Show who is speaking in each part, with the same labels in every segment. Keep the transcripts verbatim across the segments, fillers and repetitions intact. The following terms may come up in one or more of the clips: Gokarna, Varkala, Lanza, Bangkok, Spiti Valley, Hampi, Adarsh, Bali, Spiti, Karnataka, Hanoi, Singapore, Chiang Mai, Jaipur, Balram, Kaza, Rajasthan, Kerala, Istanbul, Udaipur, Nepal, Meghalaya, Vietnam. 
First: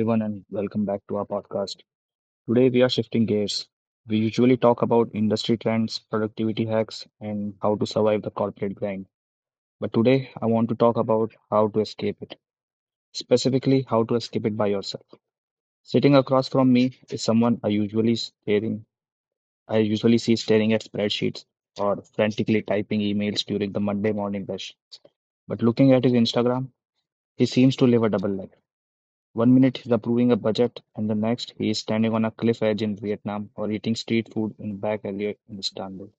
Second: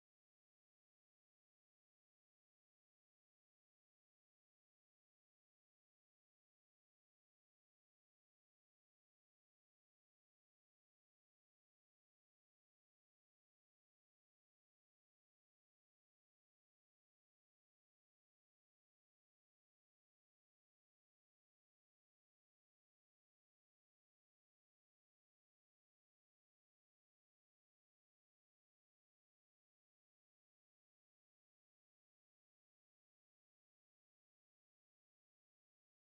Speaker 1: everyone, and welcome back to our podcast. Today, we are shifting gears. We usually talk about industry trends, productivity hacks, and how to survive the corporate grind. But today, I want to talk about how to escape it, specifically, how to escape it by yourself. Sitting across from me is someone I usually staring, I usually see staring at spreadsheets or frantically typing emails during the Monday morning rush. But looking at his Instagram, he seems to live a double life. One minute he's approving a budget, and the next he is standing on a cliff edge in Vietnam or eating street food in a back alley in Istanbul.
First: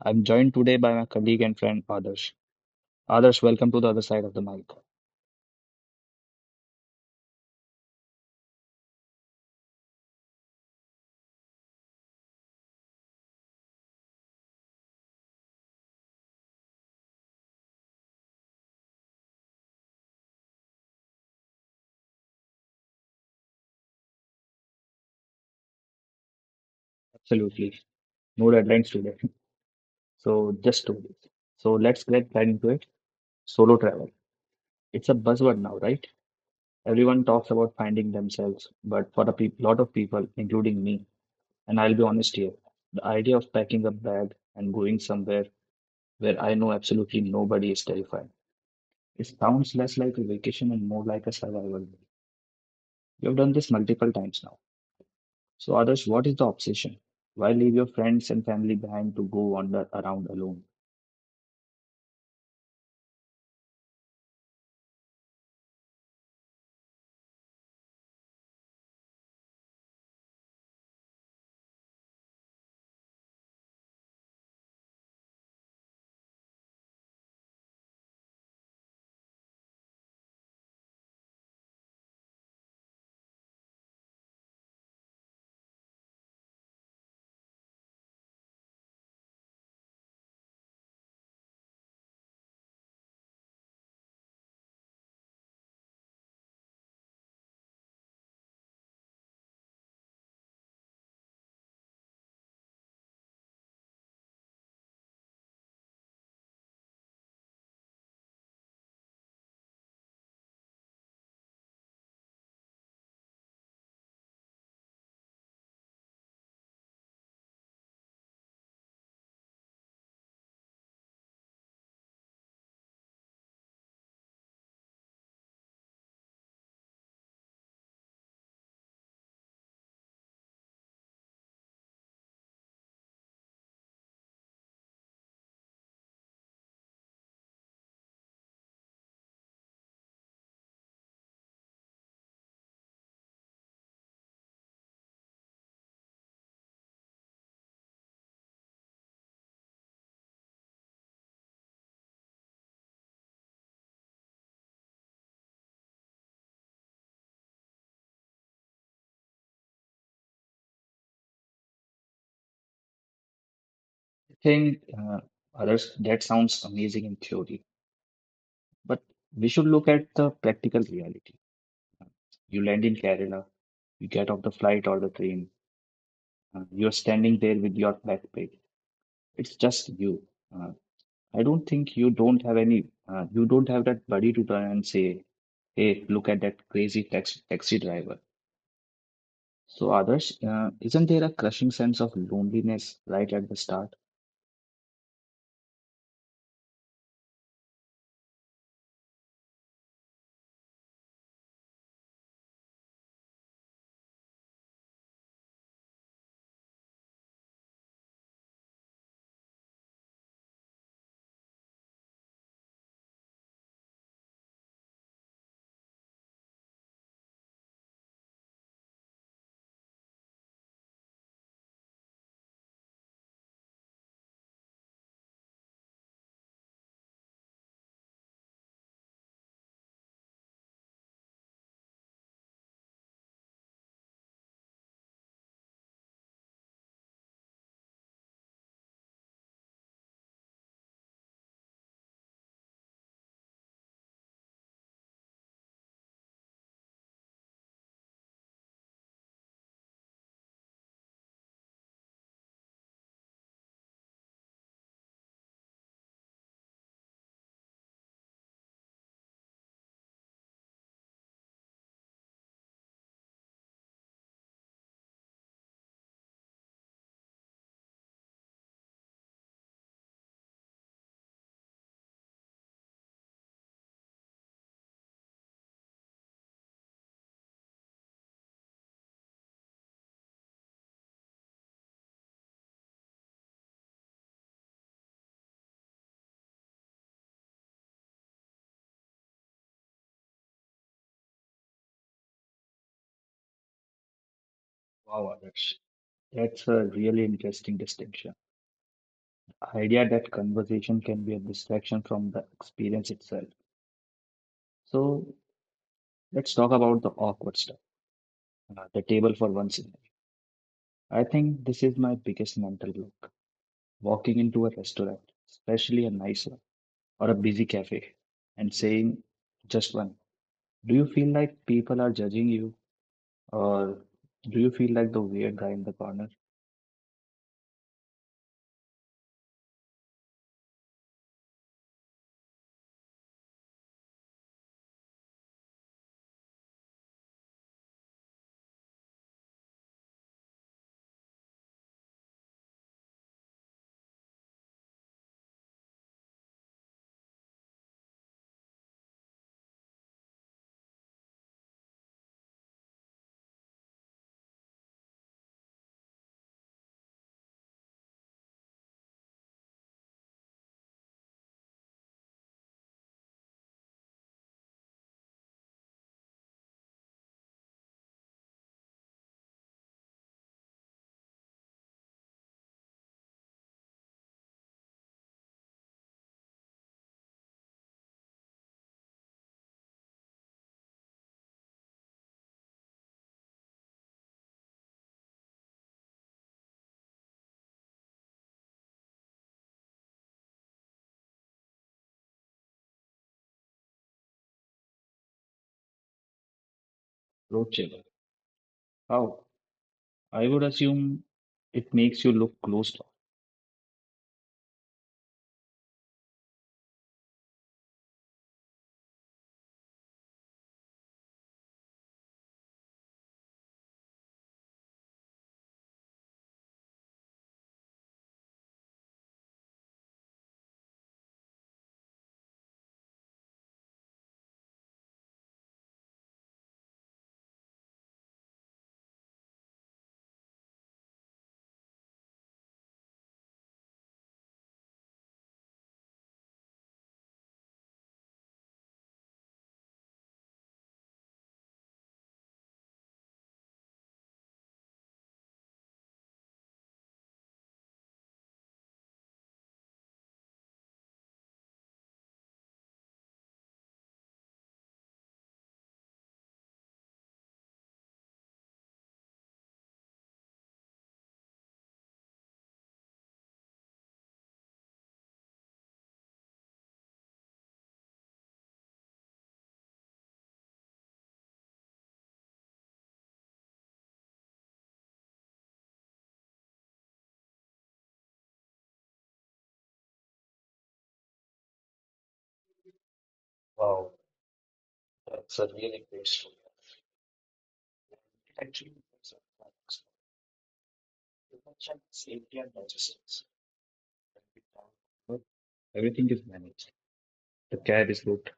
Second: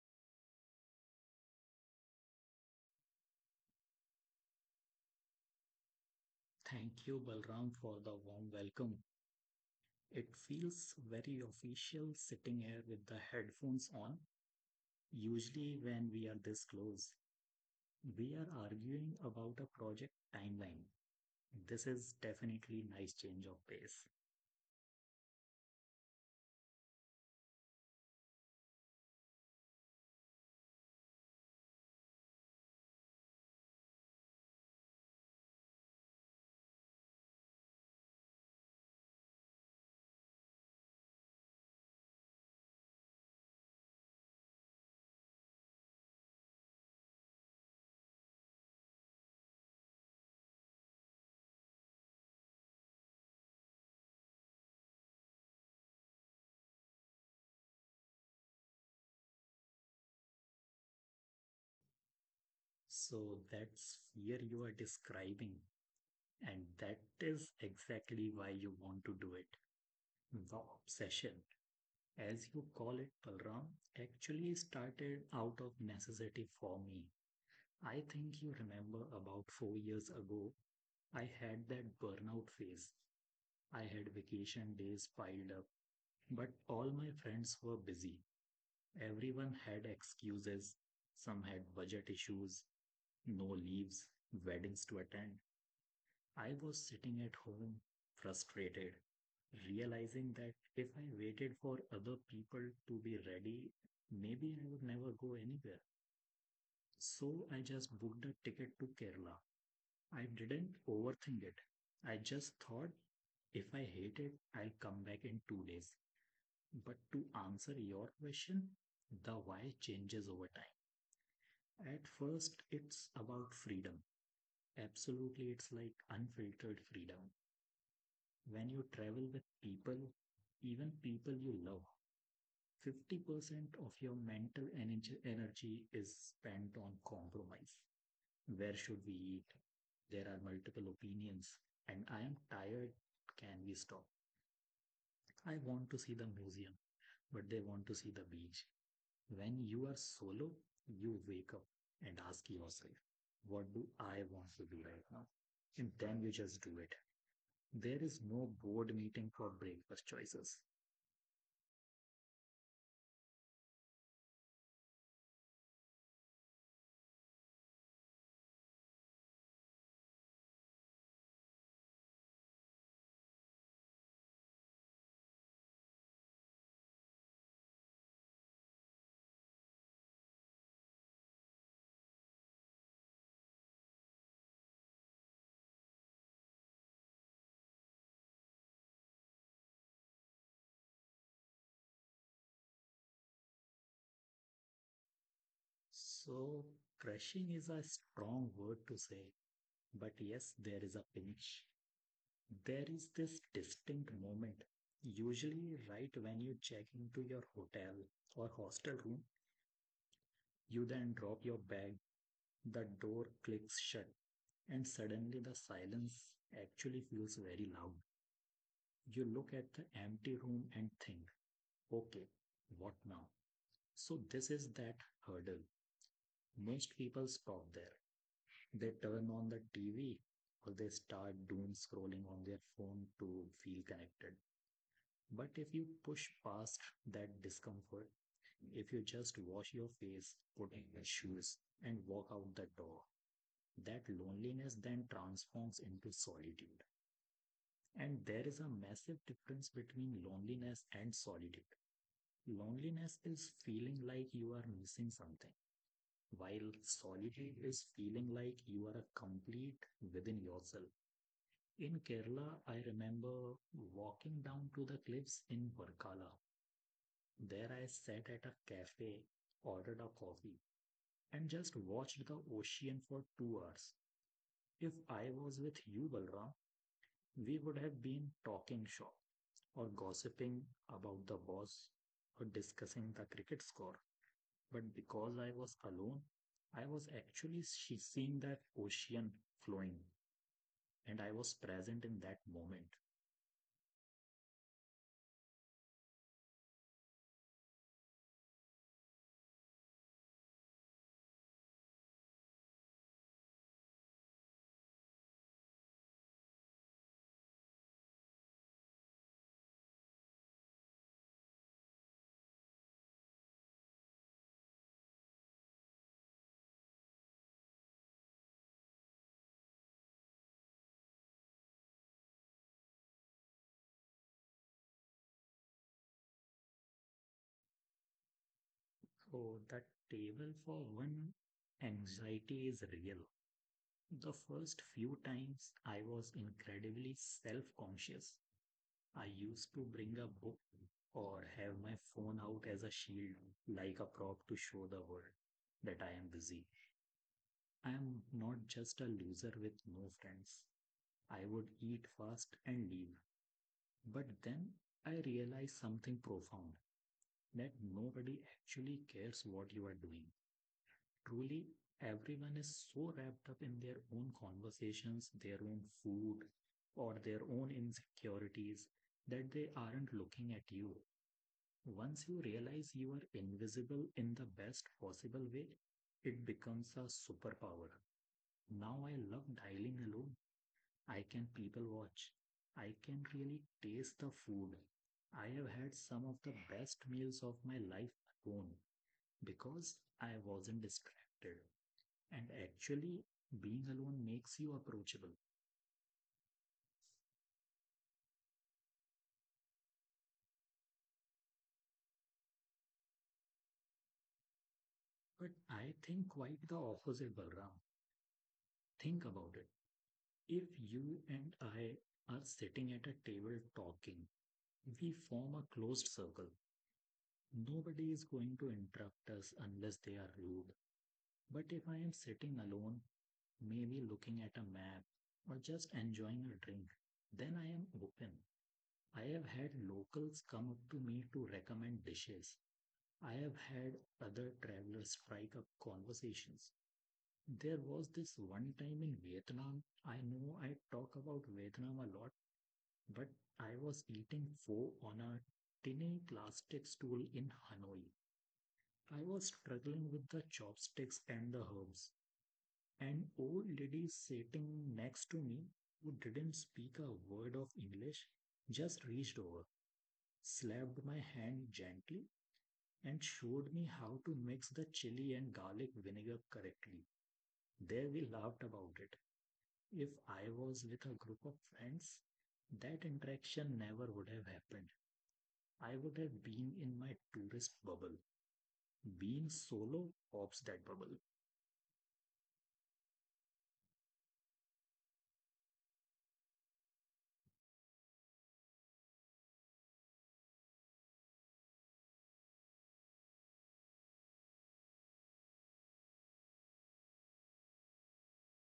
Speaker 1: I'm joined today by my colleague and friend Adarsh. Adarsh, welcome to the other side of the mic.
Speaker 2: Thank you, Balram, for the warm welcome. It feels very official sitting here with the headphones on. Usually, when we are this close, we are arguing about a project timeline. This is definitely nice change of pace.
Speaker 1: Absolutely. No deadlines today. So just two days. So let's get right into it. Solo travel. It's a buzzword now, right? Everyone talks about finding themselves, but for a peop lot of people, including me, and I'll be honest here, the idea of packing a bag and going somewhere where I know absolutely nobody is terrifying. It sounds less like a vacation and more like a survival. You've done this multiple times now. So, others, what is the obsession? Why leave your friends and family behind to go wander around alone?
Speaker 2: So that's here you are describing, and that is exactly why you want to do it. The obsession, as you call it, Balram, actually started out of necessity for me. I think you remember about four years ago, I had that burnout phase. I had vacation days piled up, but all my friends were busy. Everyone had excuses. Some had budget issues, no leaves, weddings to attend. I was sitting at home, frustrated, realizing that if I waited for other people to be ready, maybe I would never go anywhere. So I just booked a ticket to Kerala. I didn't overthink it. I just thought if I hate it, I'll come back in two days. But to answer your question, the why changes over time. At first, it's about freedom. Absolutely, it's like unfiltered freedom. When you travel with people, even people you love, fifty percent of your mental energy is spent on compromise. Where should we eat? There are multiple opinions, and I am tired. Can we stop? I want to see the museum, but they want to see the beach. When you are solo, you wake up and ask yourself, what do I want to do right now? And then you just do it. There is no board meeting for breakfast choices.
Speaker 1: I think, uh, others, that sounds amazing in theory, but we should look at the practical reality. You land in Kerala, you get off the flight or the train, uh, you're standing there with your backpack. It's just you. Uh, I don't think you don't have any, uh, you don't have that buddy to turn and say, "Hey, look at that crazy tax taxi driver." So, Adarsh, uh, isn't there a crushing sense of loneliness right at the start?
Speaker 2: So, crushing is a strong word to say, but yes, there is a pinch. There is this distinct moment, usually right when you check into your hotel or hostel room, you then drop your bag, the door clicks shut, and suddenly the silence actually feels very loud. You look at the empty room and think, okay, what now? So, this is that hurdle. Most people stop there. They turn on the T V or they start doom scrolling on their phone to feel connected. But if you push past that discomfort, if you just wash your face, put in your shoes, and walk out the door, that loneliness then transforms into solitude. And there is a massive difference between loneliness and solitude. Loneliness is feeling like you are missing something, while solitude is feeling like you are a complete within yourself. In Kerala, I remember walking down to the cliffs in Varkala. There I sat at a cafe, ordered a coffee, and just watched the ocean for two hours. If I was with you, Balram, we would have been talking shop or gossiping about the boss or discussing the cricket score. But because I was alone, I was actually seeing that ocean flowing and I was present in that moment.
Speaker 1: Wow, Adarsh, that's a really interesting distinction. Idea that conversation can be a distraction from the experience itself. So, let's talk about the awkward stuff, uh, the table for one second. I think this is my biggest mental block. Walking into a restaurant, especially a nice one or a busy cafe, and saying just one. Do you feel like people are judging you? Or do you feel like the weird guy in the corner?
Speaker 2: So that table for one anxiety is real. The first few times I was incredibly self conscious. I used to bring a book or have my phone out as a shield, like a prop to show the world that I am busy. I am not just a loser with no friends. I would eat fast and leave. But then I realized something profound that nobody actually cares what you are doing. Truly, everyone is so wrapped up in their own conversations, their own food, or their own insecurities that they aren't looking at you. Once you realize you are invisible in the best possible way, it becomes a superpower. Now I love dining alone. I can people watch. I can really taste the food. I have had some of the best meals of my life alone because I wasn't distracted. And actually, being alone makes you approachable.
Speaker 1: Road trip. How? I would assume it makes you look closed off.
Speaker 2: But I think quite the opposite, Balram. Think about it. If you and I are sitting at a table talking, we form a closed circle. Nobody is going to interrupt us unless they are rude. But if I am sitting alone, maybe looking at a map or just enjoying a drink, then I am open. I have had locals come up to me to recommend dishes. I have had other travelers strike up conversations. There was this one time in Vietnam. I know I talk about Vietnam a lot, but I was eating pho on a tiny plastic stool in Hanoi. I was struggling with the chopsticks and the herbs. An old lady sitting next to me, who didn't speak a word of English, just reached over, slapped my hand gently, and showed me how to mix the chili and garlic vinegar correctly. There we laughed about it. If I was with a group of friends, that interaction never would have happened. I would have been in my tourist bubble. Being solo pops that bubble.
Speaker 1: Wow, that's a really great story. Actually, there's a paradox. You mentioned safety and logistics. When we travel abroad, everything is managed. The cab is booked.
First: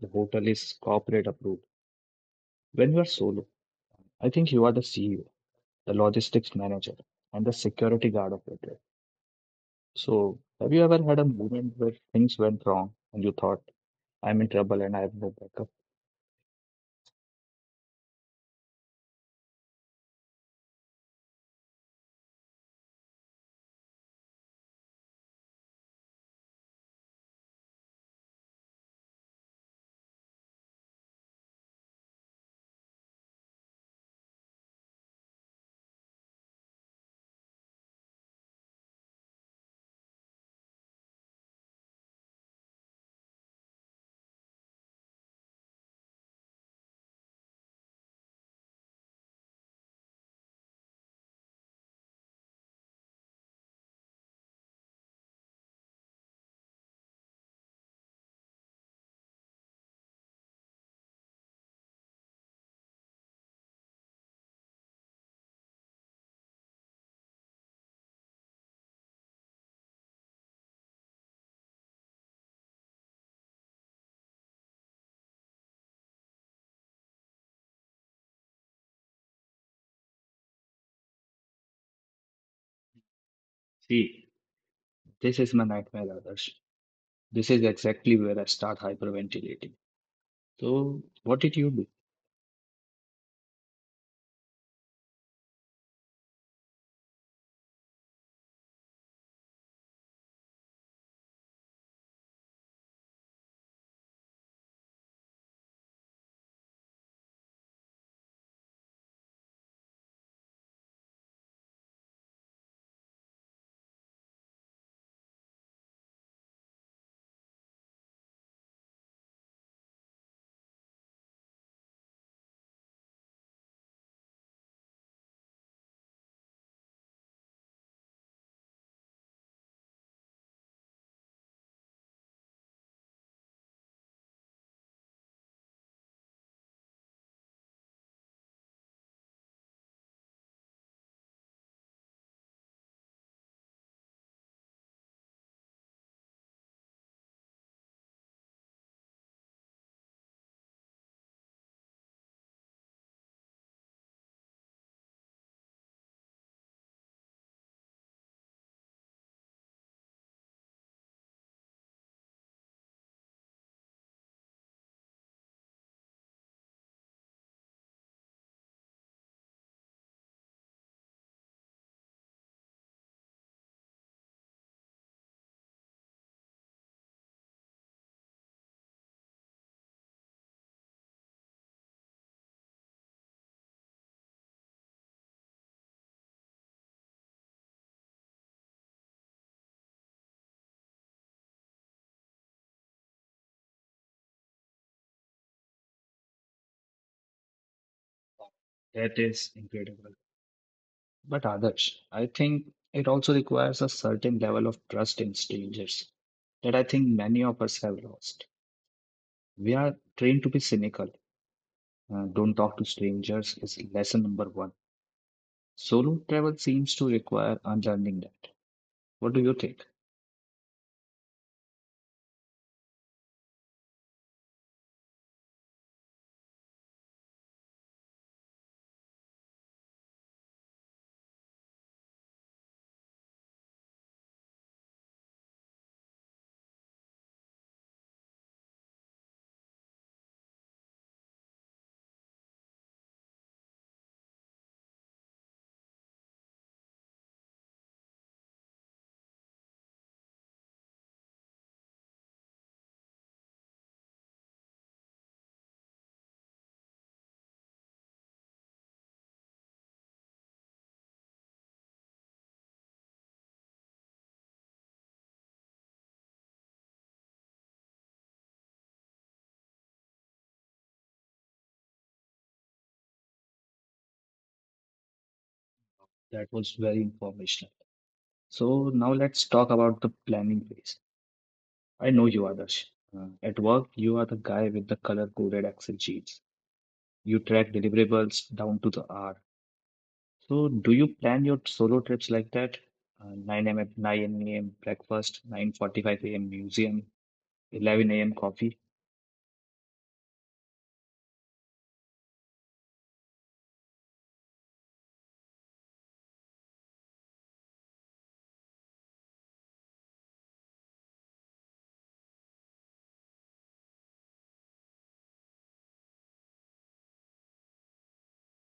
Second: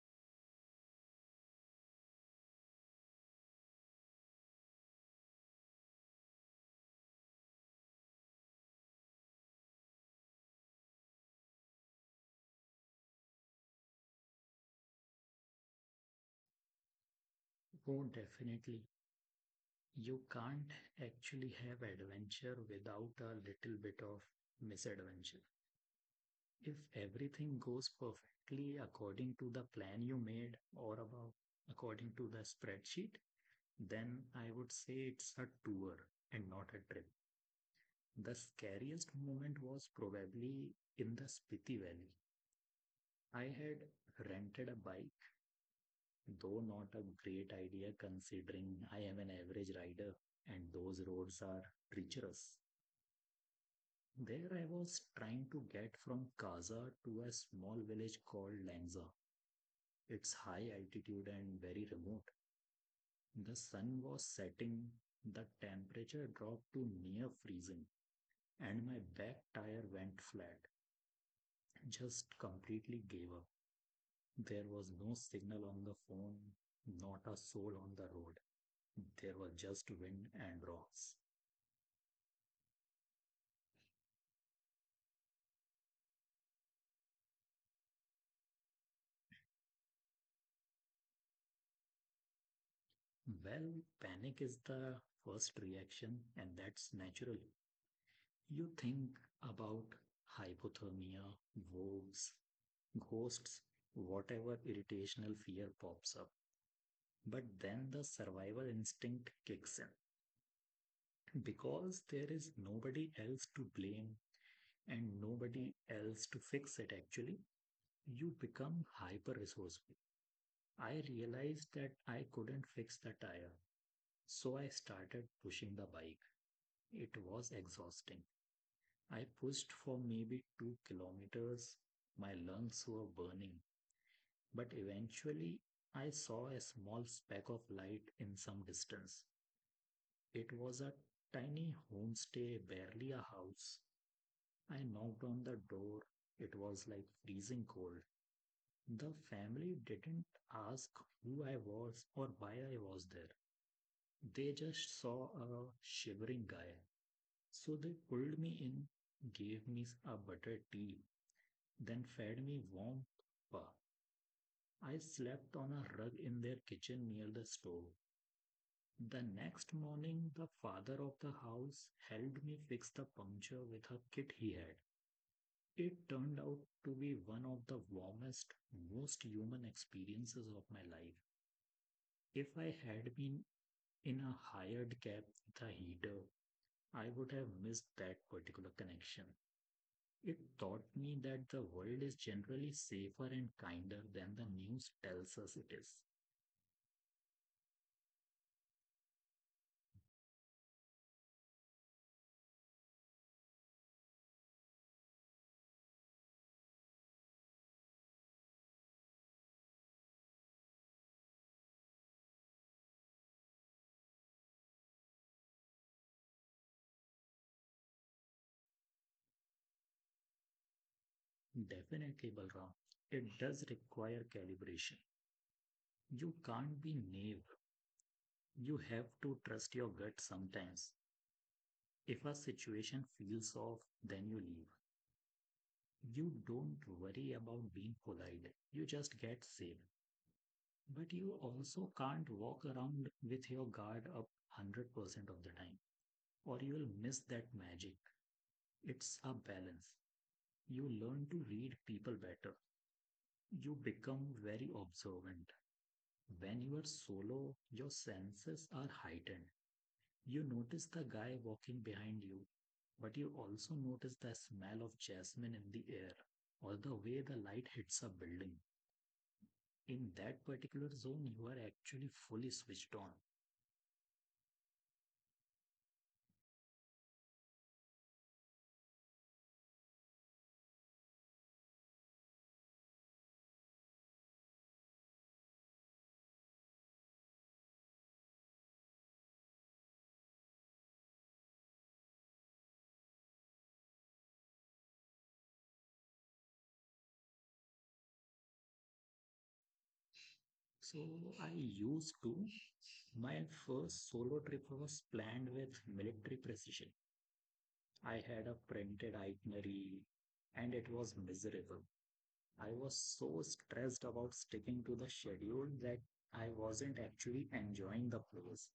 Speaker 1: The hotel is corporate approved. When you are solo, I think you are the C E O, the logistics manager, and the security guard of your trip. So, have you ever had a moment where things went wrong and you thought, "I'm in trouble and I have no backup."
Speaker 2: Oh, definitely. You can't actually have adventure without a little bit of misadventure. If everything goes perfectly according to the plan you made or about according to the spreadsheet, then I would say it's a tour and not a trip. The scariest moment was probably in the Spiti Valley. I had rented a bike, though not a great idea considering I am an average rider and those roads are treacherous. There I was trying to get from Kaza to a small village called Lanza. It's high altitude and very remote. The sun was setting, the temperature dropped to near freezing, and my back tire went flat. Just completely gave up. There was no signal on the phone, not a soul on the road. There was just wind and rocks.
Speaker 1: See, this is my nightmare, Adarsh. This is exactly where I start hyperventilating. So, what did you do?
Speaker 2: Well, panic is the first reaction, and that's natural. You think about hypothermia, wolves, ghosts, whatever irritational fear pops up. But then the survival instinct kicks in because there is nobody else to blame and nobody else to fix it actually. You become hyper resourceful. I realized that I couldn't fix the tire, so I started pushing the bike. It was exhausting. I pushed for maybe two kilometers. My lungs were burning, but eventually I saw a small speck of light in some distance. It was a tiny homestay, barely a house. I knocked on the door. It was like freezing cold. The family didn't ask who I was or why I was there. They just saw a shivering guy. So they pulled me in, gave me a butter tea, then fed me warm supper. I slept on a rug in their kitchen near the stove. The next morning, the father of the house helped me fix the puncture with a kit he had. It turned out to be one of the warmest, most human experiences of my life. If I had been in a hired cab with a heater, I would have missed that particular connection. It taught me that the world is generally safer and kinder than the news tells us it is.
Speaker 1: That is incredible. But Adarsh, I think it also requires a certain level of trust in strangers that I think many of us have lost. We are trained to be cynical. Uh, don't talk to strangers is lesson number one. Solo travel seems to require unlearning that. What do you think?
Speaker 2: Definitely, Balram. It does require calibration. You can't be naive. You have to trust your gut sometimes. If a situation feels off, then you leave. You don't worry about being polite. You just get safe. But you also can't walk around with your guard up one hundred percent of the time, or you'll miss that magic. It's a balance. You learn to read people better. You become very observant. When you are solo, your senses are heightened. You notice the guy walking behind you, but you also notice the smell of jasmine in the air or the way the light hits a building. In that particular zone, you are actually fully switched on.
Speaker 1: That was very informational. So now let's talk about the planning phase. I know you, Adarsh. Uh, at work, you are the guy with the color-coded Excel sheets. You track deliverables down to the hour. So do you plan your solo trips like that? Uh, nine a m nine a m breakfast, nine forty-five a m museum, eleven a m coffee,
Speaker 2: So I used to. My first solo trip was planned with military precision. I had a printed itinerary and it was miserable. I was so stressed about sticking to the schedule that I wasn't actually enjoying the place.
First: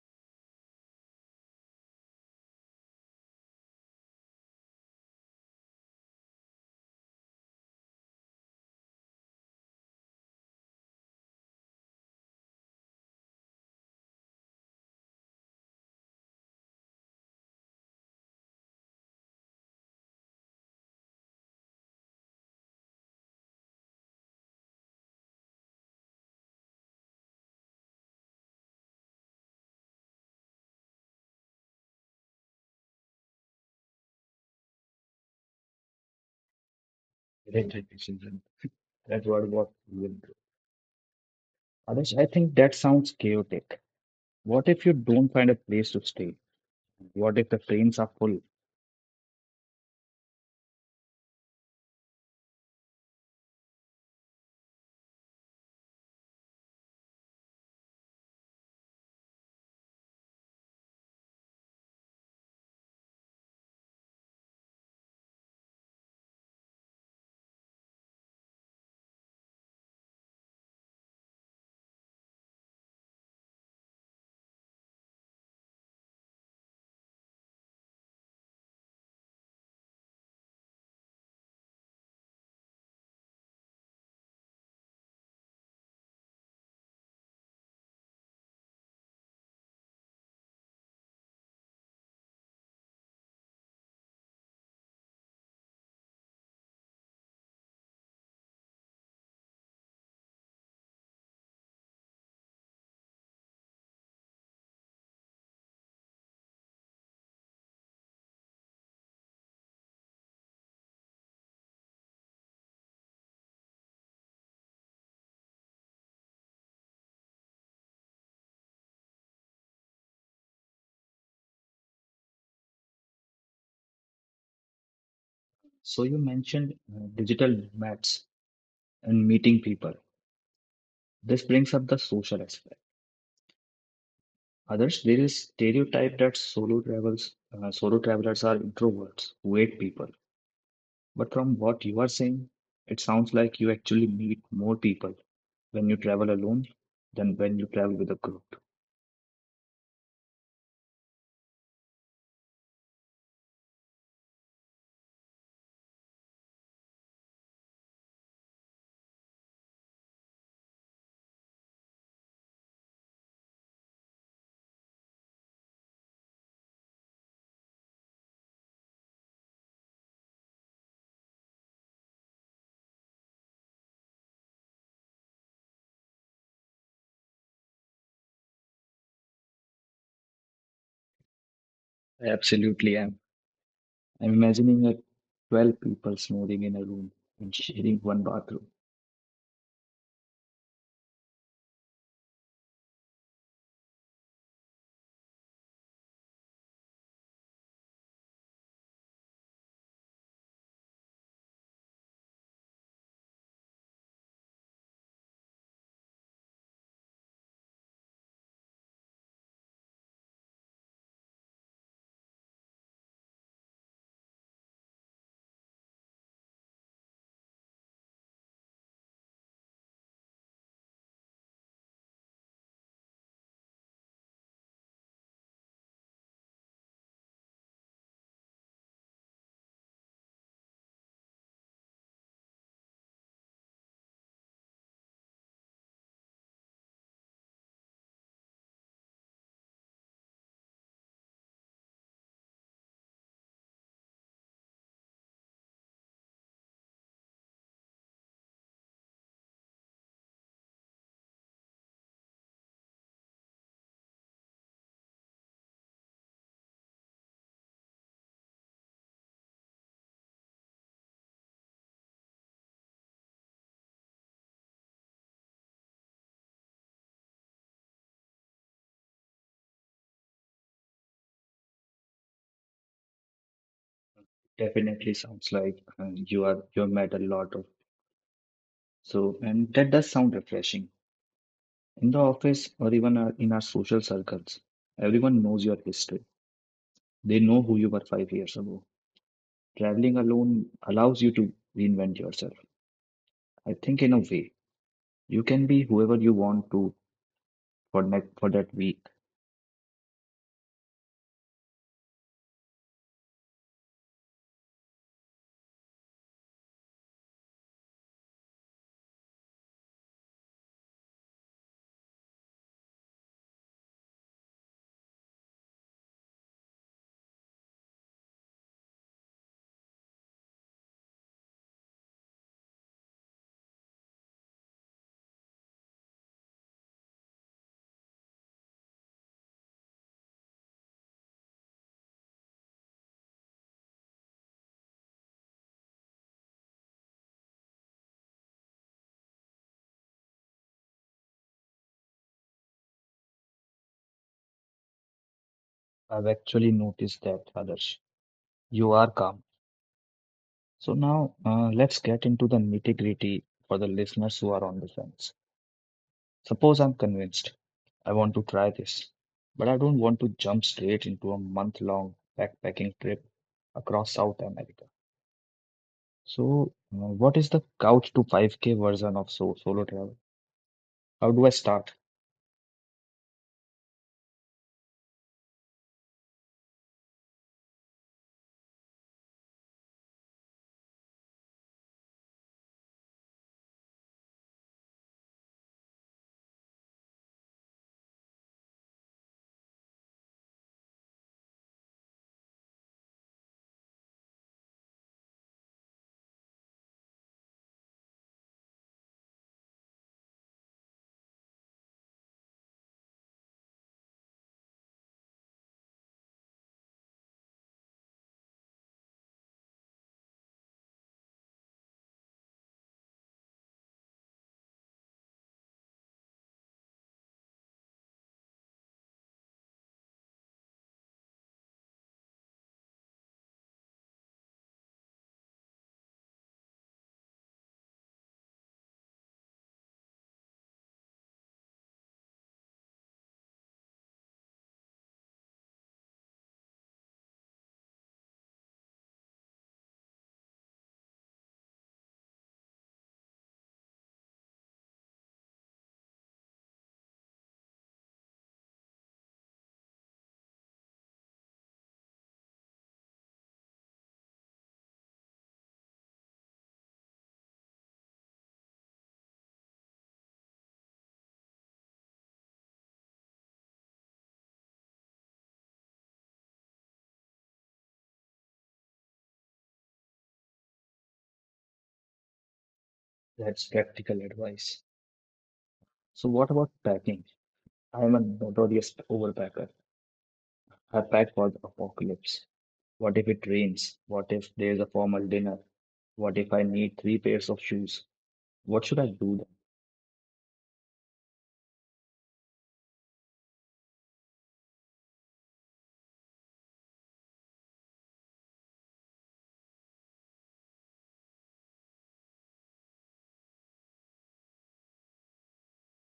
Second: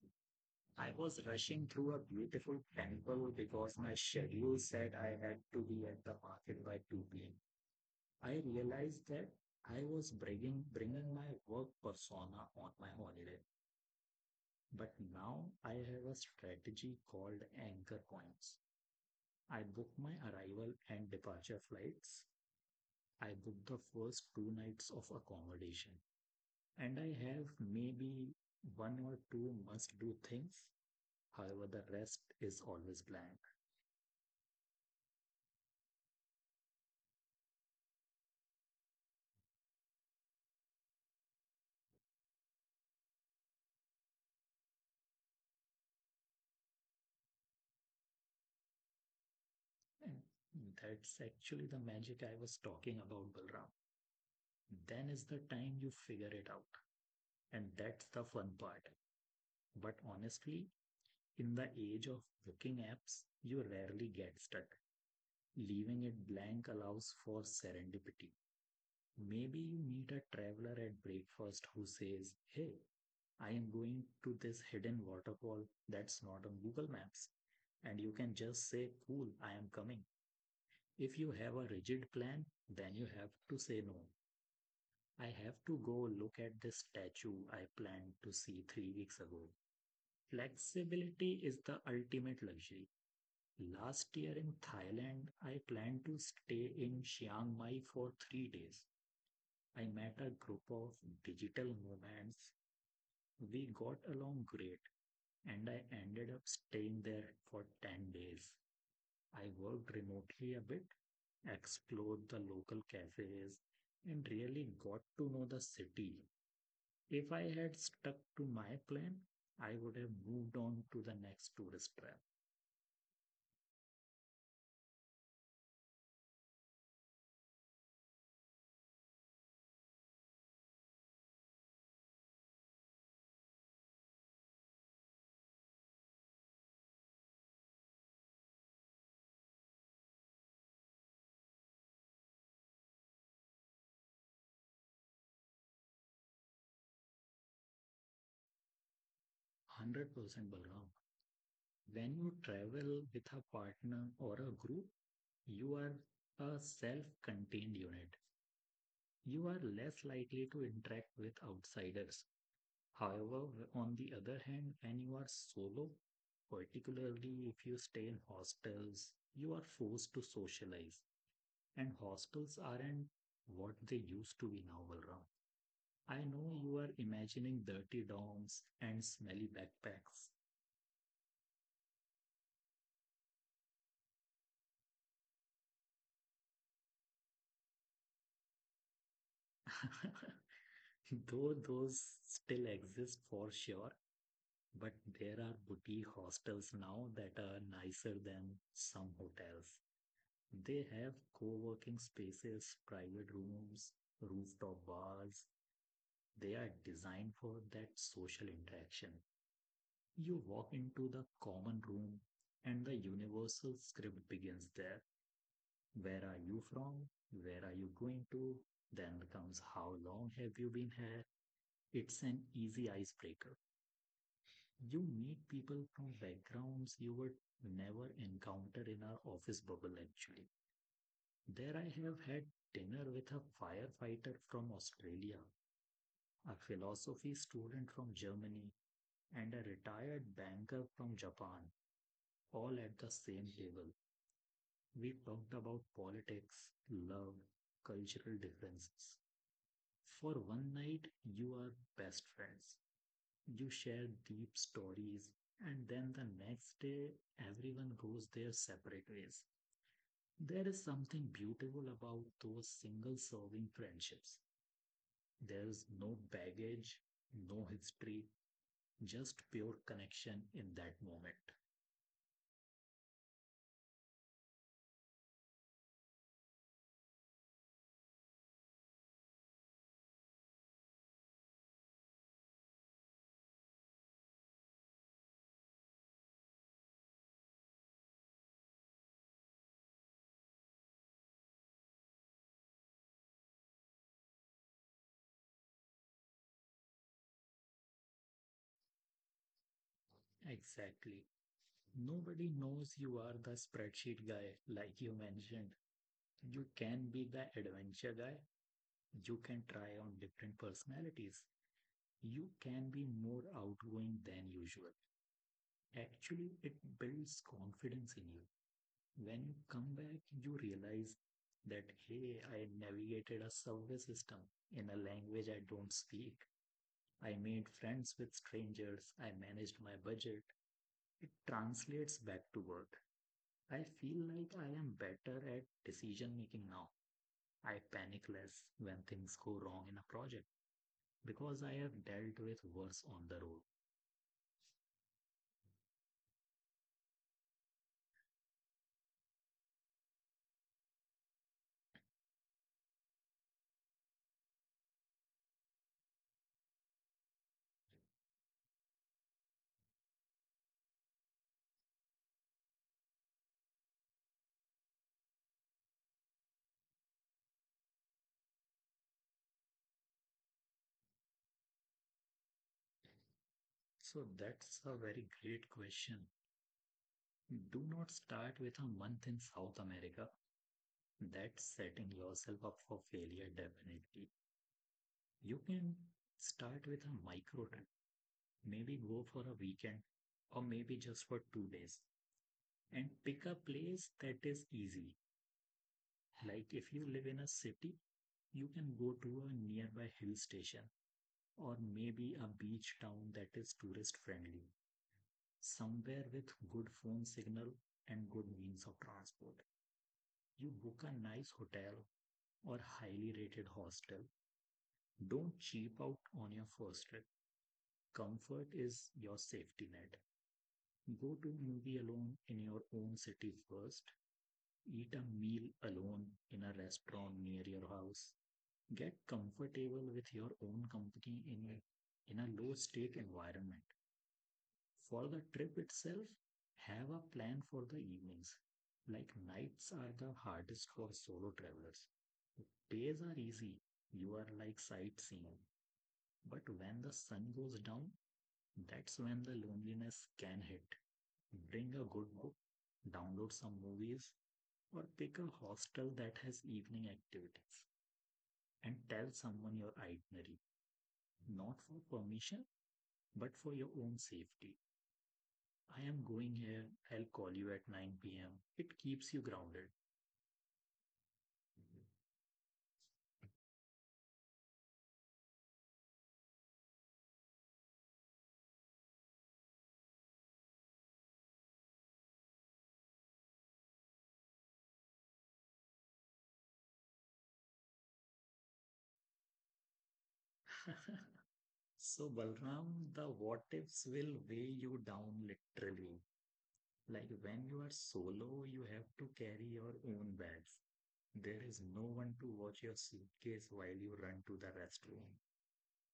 Speaker 2: I was rushing through a beautiful temple because my schedule said I had to be at the market by two p m. I realized that I was bringing, bringing my work persona on my holiday. But now I have a strategy called anchor points. I book my arrival and departure flights. I book the first two nights of accommodation, and I have maybe one or two must do things. However, the rest is always blank.
Speaker 1: electric decision. That's what what we will do. Adarsh, I think that sounds chaotic. What if you don't find a place to stay? What if the trains are full?
Speaker 2: And that's actually the magic I was talking about, Balram. Then is the time you figure it out. And that's the fun part. But honestly, in the age of booking apps, you rarely get stuck. Leaving it blank allows for serendipity. Maybe you meet a traveler at breakfast who says, "Hey, I am going to this hidden waterfall that's not on Google Maps." And you can just say, "Cool, I am coming." If you have a rigid plan, then you have to say no. I have to go look at this statue I planned to see three weeks ago. Flexibility is the ultimate luxury. Last year in Thailand, I planned to stay in Chiang Mai for three days. I met a group of digital nomads. We got along great, and I ended up staying there for ten days. I worked remotely a bit, explored the local cafes, and really got to know the city. If I had stuck to my plan, I would have moved on to the next tourist trap.
Speaker 1: So you mentioned uh, digital nomads and meeting people. This brings up the social aspect. Others, there is stereotype that solo travels, uh, solo travelers are introverts, who hate people. But from what you are saying, it sounds like you actually meet more people when you travel alone than when you travel with a group.
Speaker 2: one hundred percent Balram. When you travel with a partner or a group, you are a self contained unit. You are less likely to interact with outsiders. However, on the other hand, when you are solo, particularly if you stay in hostels, you are forced to socialize. And hostels aren't what they used to be now, Balram. I know you are imagining dirty dorms and smelly backpacks.
Speaker 1: I absolutely am. I'm imagining a twelve people snoring in a room and sharing one bathroom.
Speaker 2: Though those still exist for sure, but there are boutique hostels now that are nicer than some hotels. They have co-working spaces, private rooms, rooftop bars. They are designed for that social interaction. You walk into the common room and the universal script begins there. Where are you from? Where are you going to? Then comes how long have you been here? It's an easy icebreaker. You meet people from backgrounds you would never encounter in our office bubble actually. There I have had dinner with a firefighter from Australia, a philosophy student from Germany, and a retired banker from Japan, all at the same table. We talked about politics, love, cultural differences. For one night, you are best friends. You share deep stories, and then the next day, everyone goes their separate ways. There is something beautiful about those single serving friendships. There is no baggage, no history, just pure connection in that moment.
Speaker 1: Definitely sounds like uh, you are you have met a lot of so, and that does sound refreshing. In the office or even our- in our social circles, everyone knows your history. They know who you were five years ago. Traveling alone allows you to reinvent yourself. I think, in a way, you can be whoever you want to for, ne- for that week.
Speaker 2: Exactly. Nobody knows you are the spreadsheet guy, like you mentioned. You can be the adventure guy. You can try on different personalities. You can be more outgoing than usual. Actually, it builds confidence in you. When you come back, you realize that, hey, I navigated a subway system in a language I don't speak. I made friends with strangers. I managed my budget. It translates back to work. I feel like I am better at decision making now. I panic less when things go wrong in a project because I have dealt with worse on the road.
Speaker 1: I've actually noticed that, others. You are calm. So, now uh, let's get into the nitty gritty for the listeners who are on the fence. Suppose I'm convinced I want to try this, but I don't want to jump straight into a month long backpacking trip across South America. So, uh, what is the couch to five K version of so solo travel? How do I start?
Speaker 2: So that's a very great question. Do not start with a month in South America. That's setting yourself up for failure, definitely. You can start with a micro trip. Maybe go for a weekend or maybe just for two days and pick a place that is easy. Like if you live in a city, you can go to a nearby hill station or maybe a beach town that is tourist friendly, somewhere with good phone signal and good means of transport. You book a nice hotel or highly rated hostel. Don't cheap out on your first trip. Comfort is your safety net. Go to a movie alone in your own city first. Eat a meal alone in a restaurant near your house. Get comfortable with your own company in, in a low stake environment. For the trip itself, have a plan for the evenings. Like nights are the hardest for solo travelers. Days are easy. You are like sightseeing. But when the sun goes down, that's when the loneliness can hit. Bring a good book, download some movies, or pick a hostel that has evening activities and tell someone your itinerary, not for permission, but for your own safety. I am going here. I'll call you at nine p m. It keeps you grounded.
Speaker 1: That's practical advice. So, what about packing? I am a notorious overpacker. I pack for the apocalypse. What if it rains? What if there is a formal dinner? What if I need three pairs of shoes? What should I do then?
Speaker 2: So, Balram, the what ifs will weigh you down literally. Like when you are solo, you have to carry your own bags. There is no one to watch your suitcase while you run to the restroom.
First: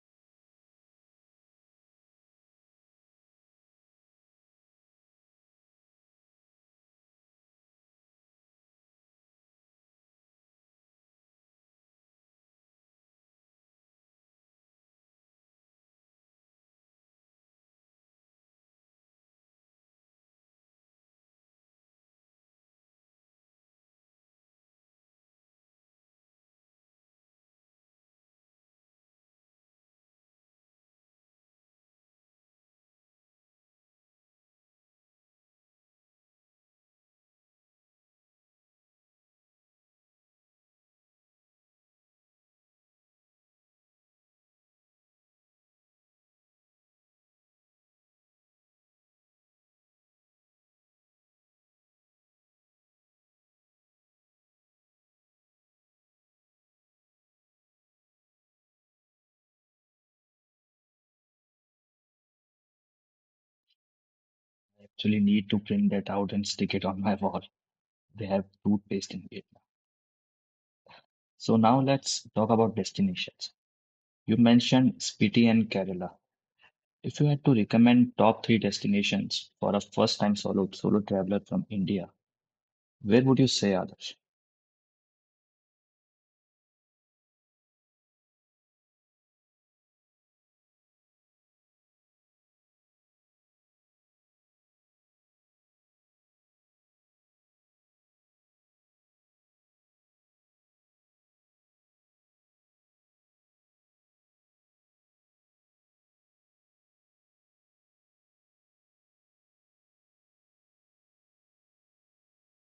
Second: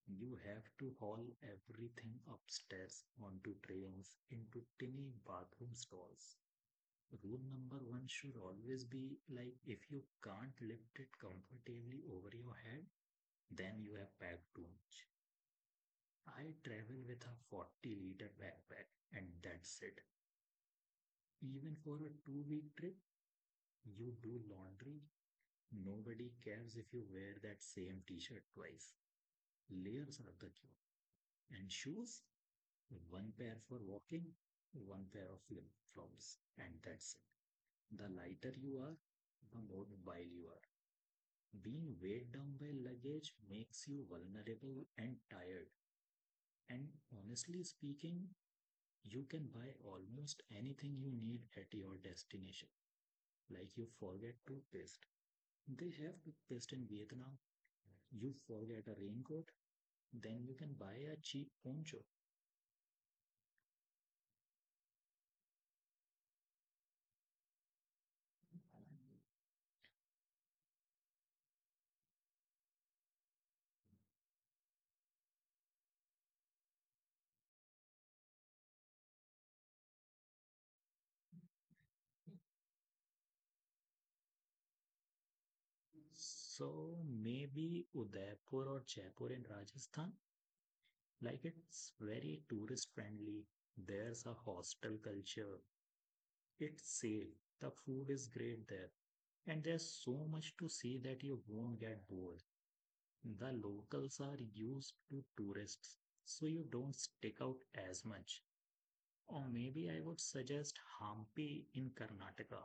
Speaker 2: You have to haul everything upstairs onto trains into tiny bathroom stalls. Rule number one should always be like if you can't lift it comfortably over your head, then you have packed too much. I travel with a forty liter backpack and that's it. Even for a two week trip, you do laundry. Nobody cares if you wear that same t-shirt twice. Layers are the cure. And shoes? One pair for walking, one pair of flip-flops, and that's it. The lighter you are, the more mobile you are. Being weighed down by luggage makes you vulnerable and tired. And honestly speaking, you can buy almost anything you need at your destination. Like you forget toothpaste, they have the best in Vietnam. You forget a raincoat, then you can buy a cheap poncho.
Speaker 1: I actually need to print that out and stick it on my wall. They have toothpaste in it. So now let's talk about destinations. You mentioned Spiti and Kerala. If you had to recommend top three destinations for a first-time solo solo traveler from India, where would you say Adarsh?
Speaker 2: So maybe Udaipur or Jaipur in Rajasthan, like it's very tourist friendly. There's a hostel culture. It's safe. The food is great there. And there's so much to see that you won't get bored. The locals are used to tourists, so you don't stick out as much. Or maybe I would suggest Hampi in Karnataka.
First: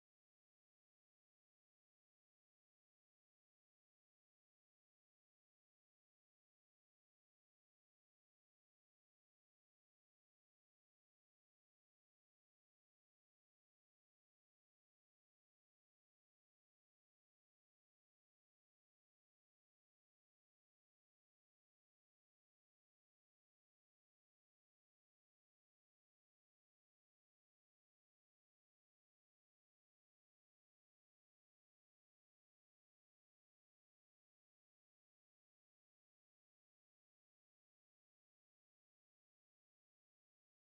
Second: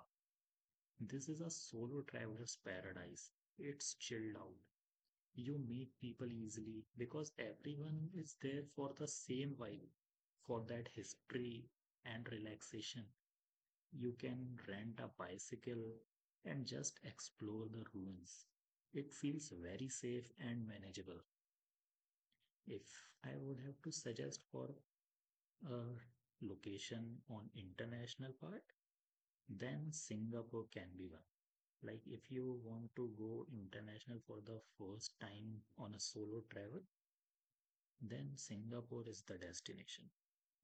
Speaker 2: This is a solo traveler's paradise. It's chilled out. You meet people easily because everyone is there for the same vibe, for that history and relaxation. You can rent a bicycle and just explore the ruins. It feels very safe and manageable. If I would have to suggest for a location on international part, then Singapore can be one. Like if you want to go international for the first time on a solo travel, then Singapore is the destination.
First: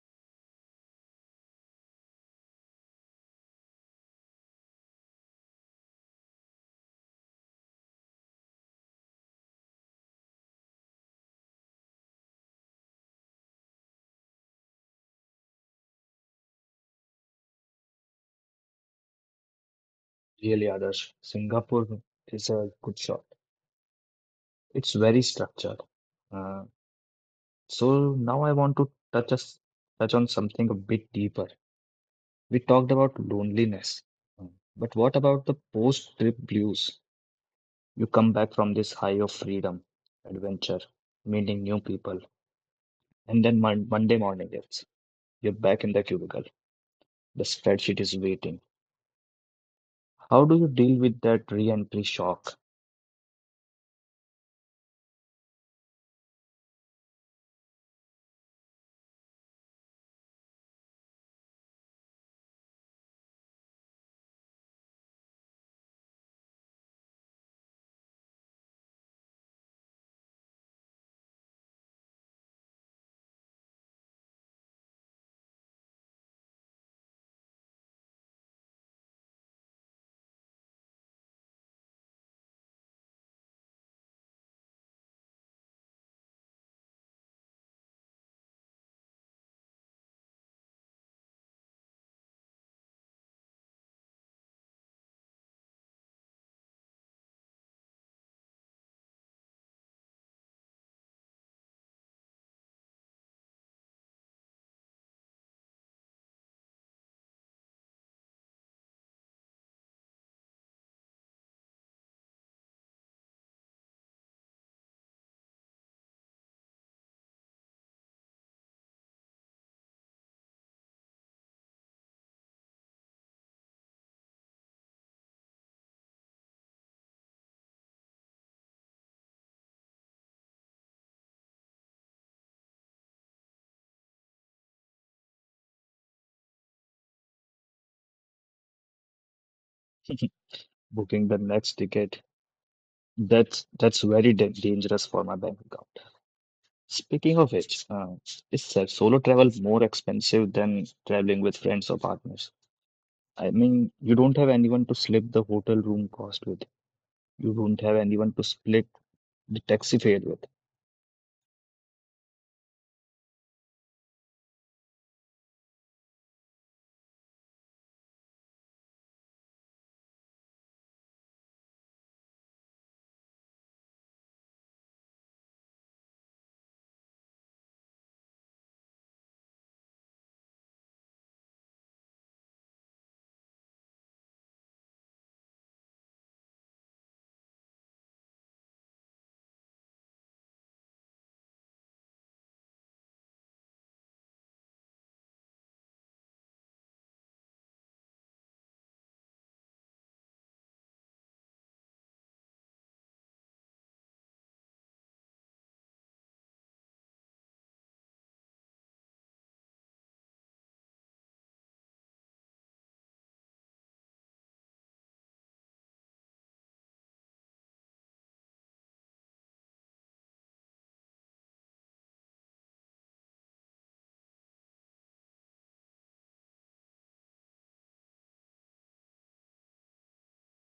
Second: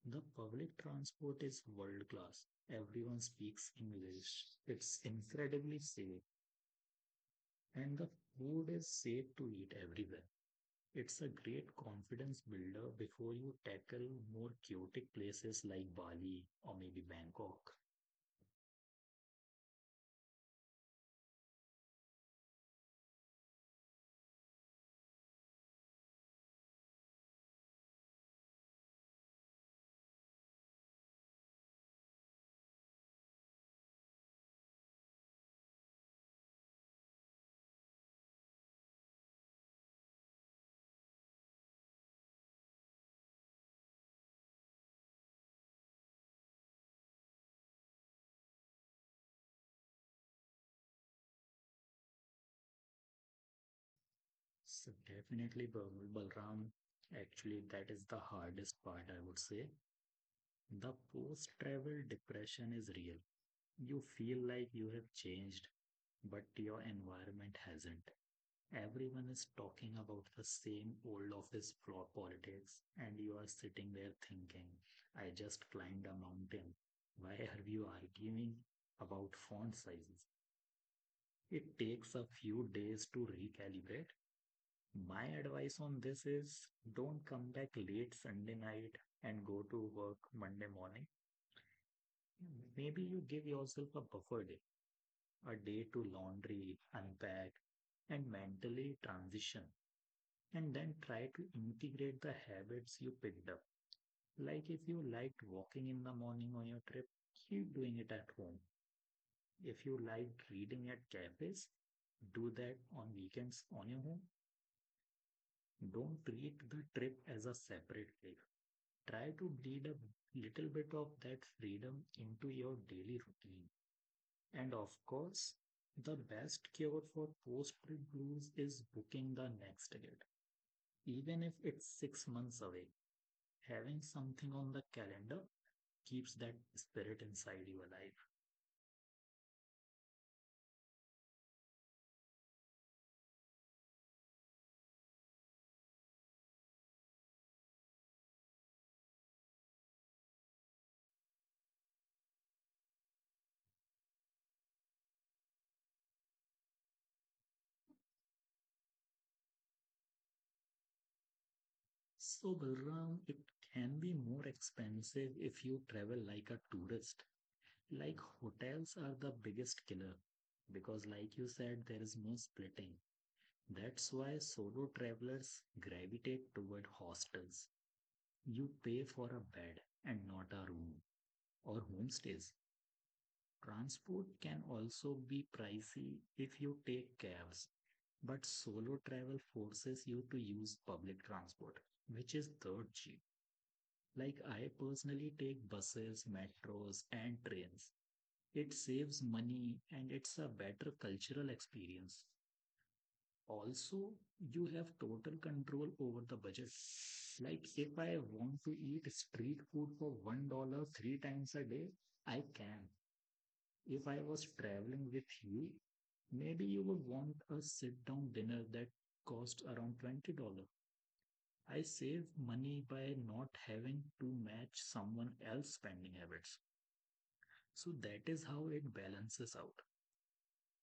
Speaker 2: The public transport is world class. Everyone speaks English. It's incredibly safe and the food is safe to eat everywhere. It's a great confidence builder before you tackle more chaotic places like Bali or maybe Bangkok.
Speaker 1: Really, Adarsh, Singapore is a good shot. It's very structured. Uh, so now I want to touch us touch on something a bit deeper. We talked about loneliness, uh, but what about the post-trip blues? You come back from this high of freedom, adventure, meeting new people, and then mon Monday morning it's you're back in the cubicle. The spreadsheet is waiting. How do you deal with that re-entry shock?
Speaker 2: So definitely Bal- Balram. Actually, that is the hardest part, I would say. The post-travel depression is real. You feel like you have changed, but your environment hasn't. Everyone is talking about the same old office floor politics, and you are sitting there thinking, I just climbed a mountain. Why are you arguing about font sizes? It takes a few days to recalibrate. My advice on this is don't come back late Sunday night and go to work Monday morning. Maybe you give yourself a buffer day, a day to laundry, unpack, and mentally transition. And then try to integrate the habits you picked up. Like if you liked walking in the morning on your trip, keep doing it at home. If you liked reading at cafes, do that on weekends on your own. Don't treat the trip as a separate day. Try to bleed a little bit of that freedom into your daily routine. And of course, the best cure for post-trip blues is booking the next ticket. Even if it's six months away, having something on the calendar keeps that spirit inside you alive.
Speaker 1: Booking the next ticket, that's that's very da- dangerous for my bank account. Speaking of which, uh, is se- solo travel more expensive than traveling with friends or partners? I mean, you don't have anyone to split the hotel room cost with. You don't have anyone to split the taxi fare with.
Speaker 2: So, Balram, it can be more expensive if you travel like a tourist. Like hotels are the biggest killer because, like you said, there is no splitting. That's why solo travelers gravitate toward hostels. You pay for a bed and not a room or homestays. Transport can also be pricey if you take cabs, but solo travel forces you to use public transport, which is dirt cheap. Like I personally take buses, metros, and trains. It saves money and it's a better cultural experience. Also, you have total control over the budget. Like if I want to eat street food for one dollar three times a day, I can. If I was traveling with you, maybe you would want a sit down dinner that costs around twenty dollar. I save money by not having to match someone else's spending habits. So that is how it balances out.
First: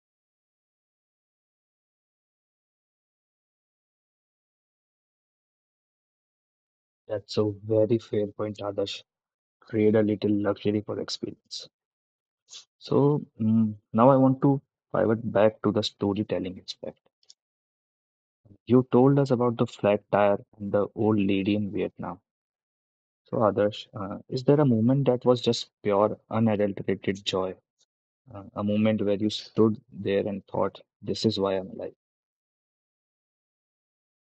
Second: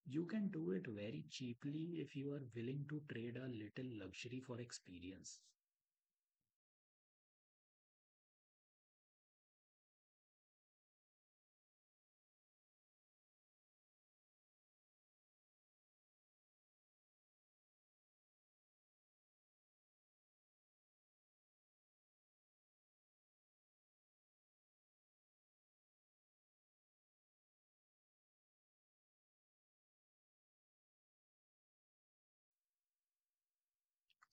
Speaker 2: You can do it very cheaply if you are willing to trade a little luxury for experience.
Speaker 1: That's a very fair point, Adarsh. Create a little luxury for experience. So mm, now I want to pivot back to the storytelling aspect. You told us about the flat tire and the old lady in Vietnam. So, Adarsh, uh, is there a moment that was just pure, unadulterated joy? Uh, a moment where you stood there and thought, "This is why I'm alive."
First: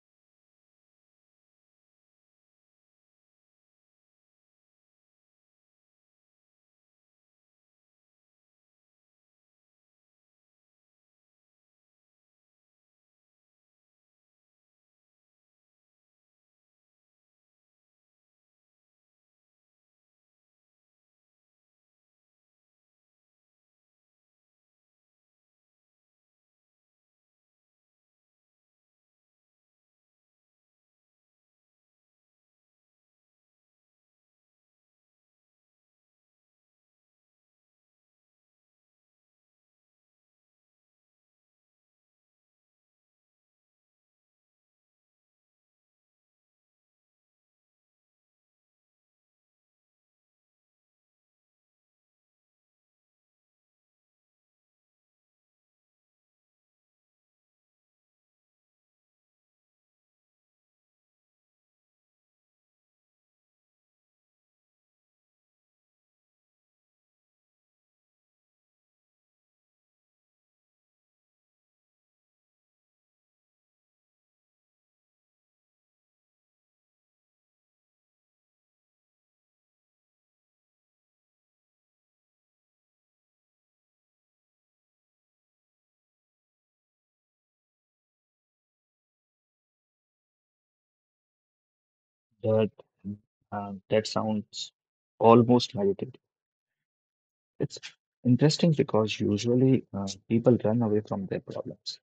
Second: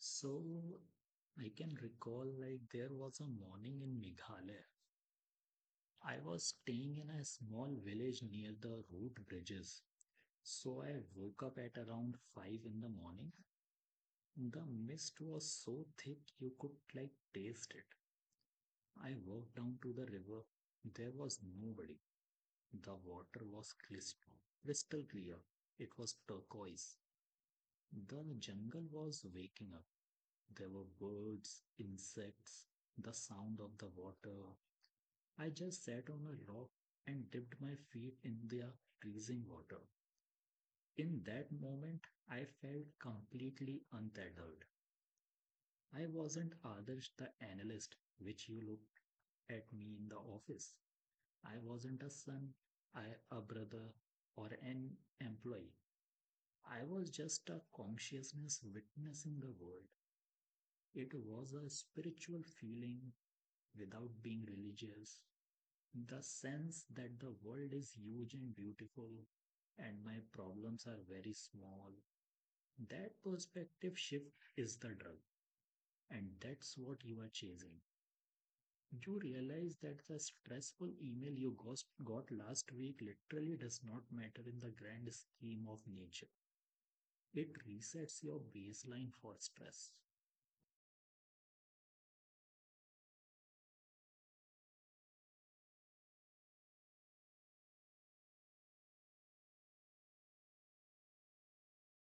Speaker 2: So I can recall like there was a morning in Meghalaya. I was staying in a small village near the road bridges. So I woke up at around five in the morning. The mist was so thick you could like taste it. I walked down to the river. There was nobody. The water was crystal, crystal clear. It was turquoise. The jungle was waking up. There were birds, insects, the sound of the water. I just sat on a rock and dipped my feet in the freezing water. In that moment, I felt completely untethered. I wasn't Adarsh the analyst, which you looked at me in the office. I wasn't a son, I a brother, or an employee. I was just a consciousness witnessing the world. It was a spiritual feeling without being religious, the sense that the world is huge and beautiful and my problems are very small. That perspective shift is the drug, and that's what you are chasing. You realize that the stressful email you got last week literally does not matter in the grand scheme of nature. It resets your baseline for stress.
Speaker 1: That uh, that sounds almost meditative. It's interesting because usually uh, people run away from their problems,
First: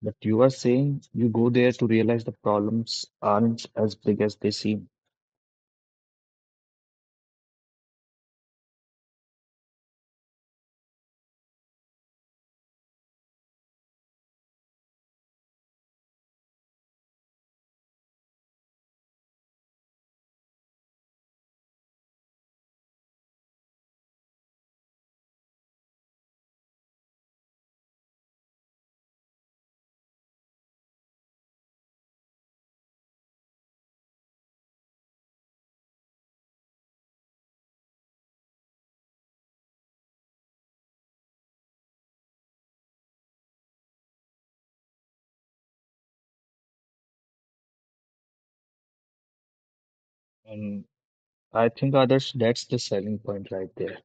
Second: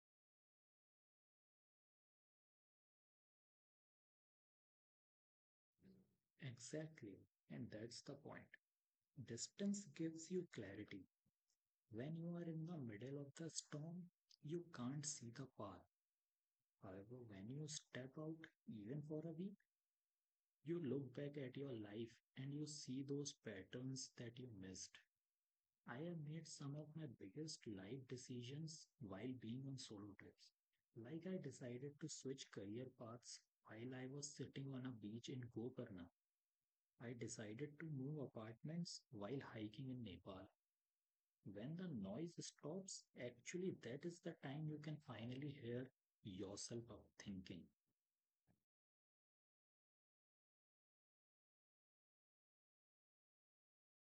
Speaker 1: but you are saying you go there to realize the problems aren't as big as they seem.
Speaker 2: Exactly, and that's the point. Distance gives you clarity. When you are in the middle of the storm, you can't see the path. However, when you step out, even for a week, you look back at your life and you see those patterns that you missed. I have made some of my biggest life decisions while being on solo trips. Like I decided to switch career paths while I was sitting on a beach in Gokarna. I decided to move apartments while hiking in Nepal. When the noise stops, actually, that is the time you can finally hear yourself out thinking.
Speaker 1: And I think, Adarsh, that's the selling point right there.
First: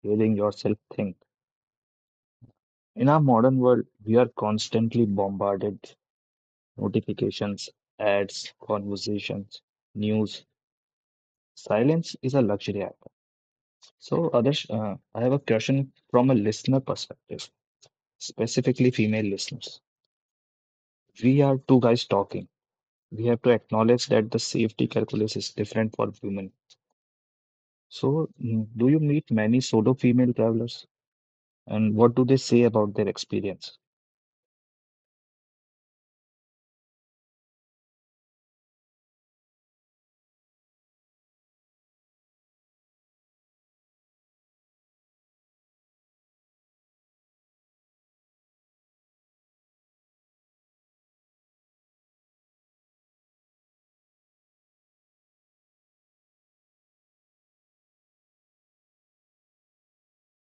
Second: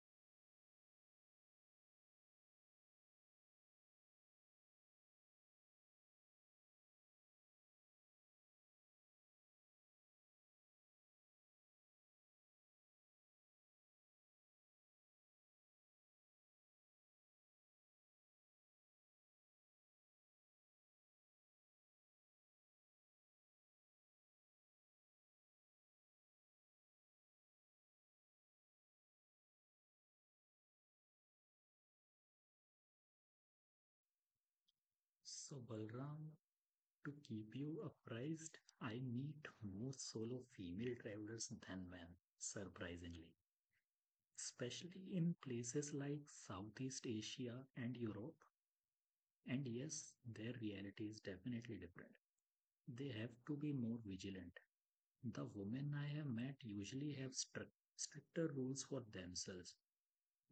Speaker 1: Hearing yourself think. In our modern world, we are constantly bombarded notifications, ads, conversations, news. Silence is a luxury item. So, Adarsh, uh, I have a question from a listener perspective, specifically female listeners. We are two guys talking. We have to acknowledge that the safety calculus is different for women. So, mm, do you meet many solo female travelers, and what do they say about their experience?
Speaker 2: So, Balram, to keep you apprised, I meet more solo female travelers than men, surprisingly, especially in places like Southeast Asia and Europe. And yes, their reality is definitely different. They have to be more vigilant. The women I have met usually have strict stricter rules for themselves.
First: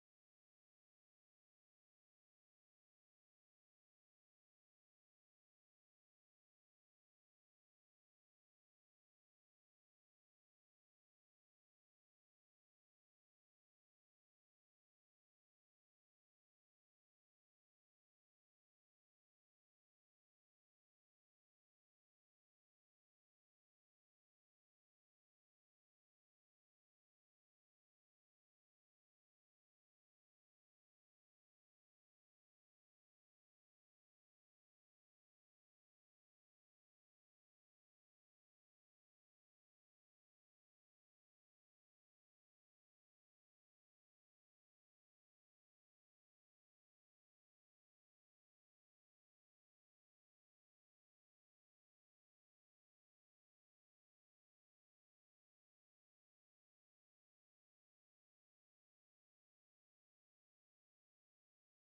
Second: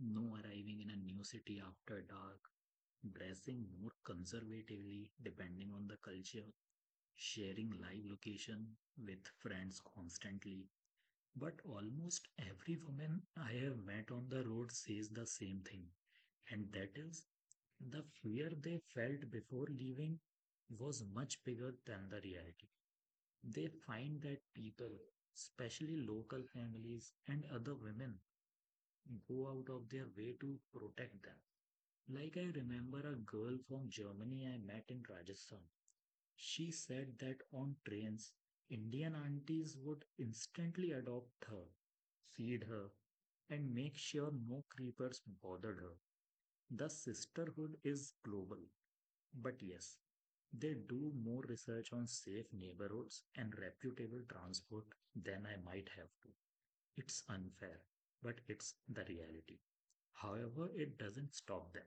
Speaker 2: No arriving in a new city after dark, dressing more conservatively depending on the culture, sharing live location with friends constantly. But almost every woman I have met on the road says the same thing, and that is, the fear they felt before leaving was much bigger than the reality. They find that people, especially local families and other women, go out of their way to protect them. Like, I remember a girl from Germany I met in Rajasthan. She said that on trains, Indian aunties would instantly adopt her, feed her, and make sure no creepers bothered her. The sisterhood is global. But yes, they do more research on safe neighborhoods and reputable transport than I might have to. It's unfair, but it's the reality. However, it doesn't stop them.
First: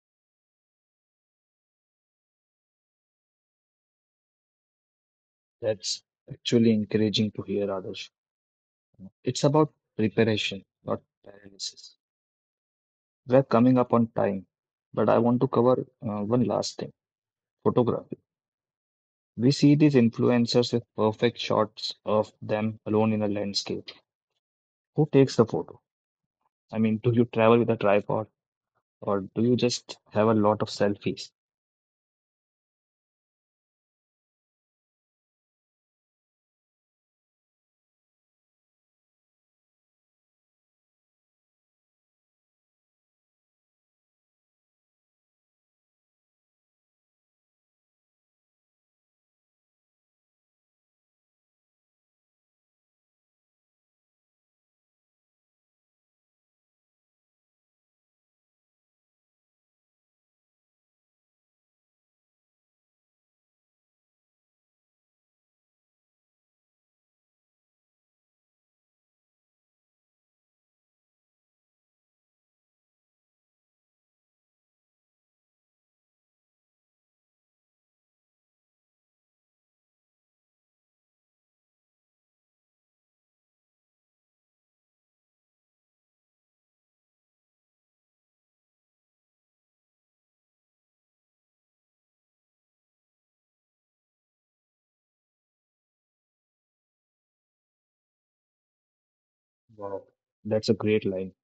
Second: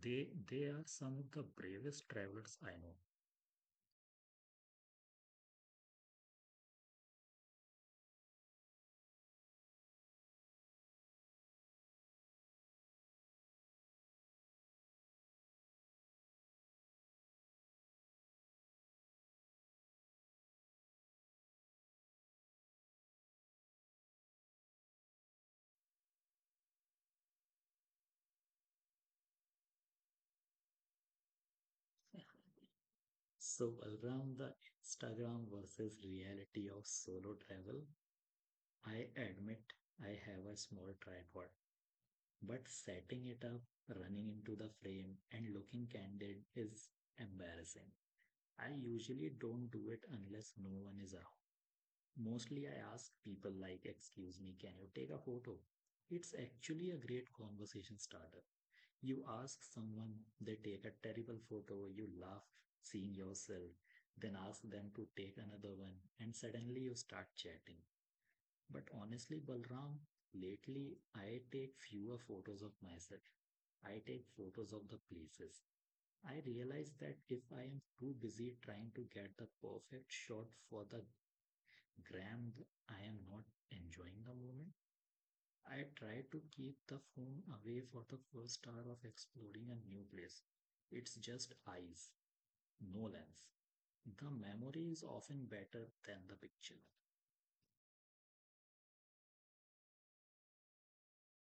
Speaker 2: They they are some of the bravest travelers I know.
Speaker 1: That's actually encouraging to hear, Adarsh. It's about preparation, not paralysis. We're coming up on time, but I want to cover uh, one last thing, photography. We see these influencers with perfect shots of them alone in a landscape. Who takes the photo? I mean, do you travel with a tripod or do you just have a lot of selfies?
Speaker 2: Yeah. So around the Instagram versus reality of solo travel, I admit I have a small tripod, but setting it up, running into the frame, and looking candid is embarrassing. I usually don't do it unless no one is around. Mostly I ask people like, excuse me, can you take a photo? It's actually a great conversation starter. You ask someone, they take a terrible photo, you laugh seeing yourself, then ask them to take another one, and suddenly you start chatting. But honestly, Balram, lately I take fewer photos of myself. I take photos of the places. I realize that if I am too busy trying to get the perfect shot for the Graham, I am not enjoying the moment. I try to keep the phone away for the first hour of exploring a new place. It's just eyes, no lens. The memory is often better than the picture.
Speaker 1: Wow, that's a great line.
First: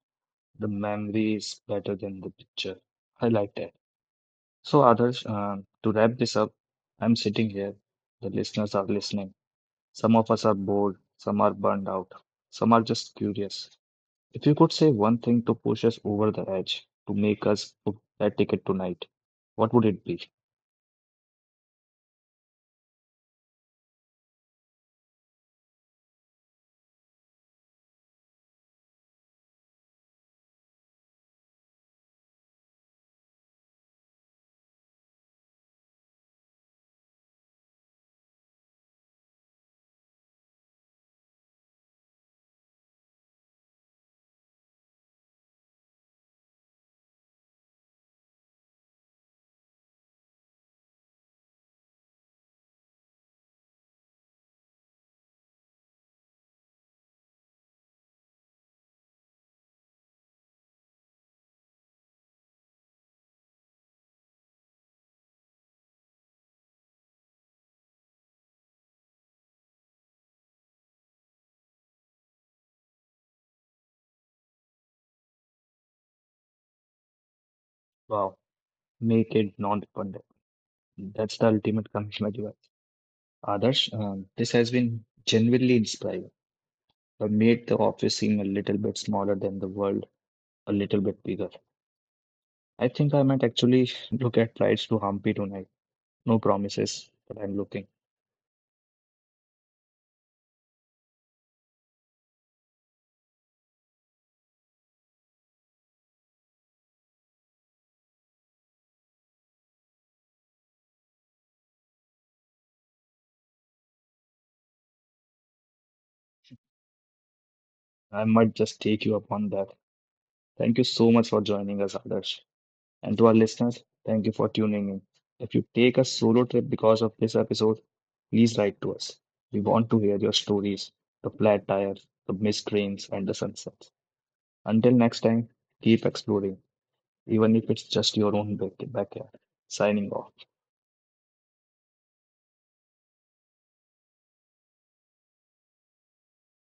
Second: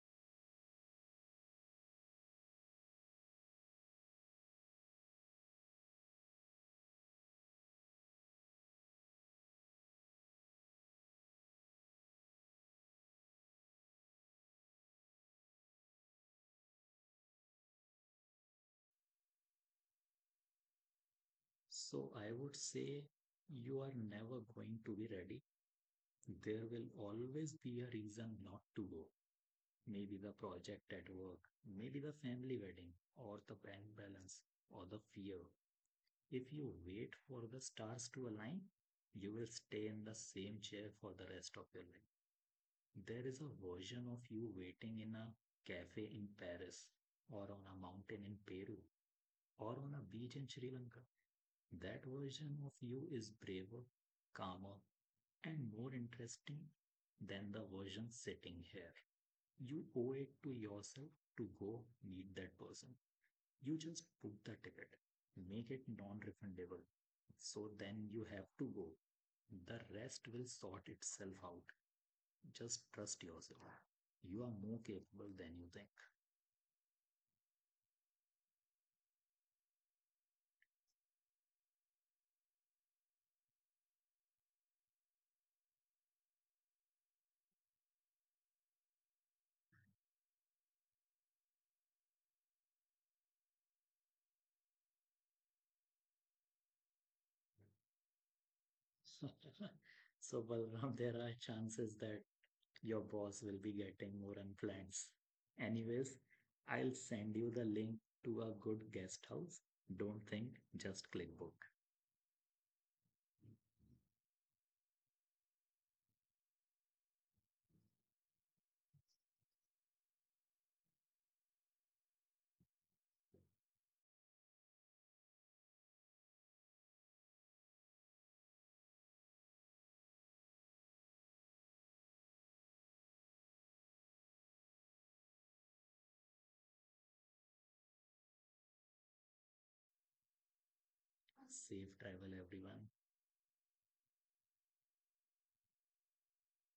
Speaker 1: The memory is better than the picture. I like that. So, others, uh, to wrap this up, I'm sitting here. The listeners are listening. Some of us are bored, some are burned out, some are just curious. If you could say one thing to push us over the edge, to make us book that ticket tonight, what would it be?
Speaker 2: So I would say, you are never going to be ready. There will always be a reason not to go. Maybe the project at work, maybe the family wedding, or the bank balance, or the fear. If you wait for the stars to align, you will stay in the same chair for the rest of your life. There is a version of you waiting in a cafe in Paris, or on a mountain in Peru, or on a beach in Sri Lanka. That version of you is braver, calmer, and more interesting than the version sitting here. You owe it to yourself to go meet that person. You just book the ticket, make it non-refundable. So then you have to go. The rest will sort itself out. Just trust yourself. You are more capable than you
Speaker 1: Wow, make it non-dependent. That's the ultimate commitment you have. Adarsh, um, this has been genuinely inspiring. I made the office seem a little bit smaller than the world, a little bit bigger. I think I might actually look at flights to Hampi tonight. No promises, but I'm looking.
Speaker 2: think. So, Balram, there are chances that your boss will be getting more unplans. Anyways, I'll send you the link to a good guest house. Don't think, just click book.
Speaker 1: I might just take you up on that. Thank you so much for joining us, Adarsh. And to our listeners, thank you for tuning in. If you take a solo trip because of this episode, please write to us. We want to hear your stories, the flat tires, the missed trains, and the sunsets. Until next time, keep exploring, even if it's just your own back- backyard. Signing off.
Speaker 2: Safe travel, everyone.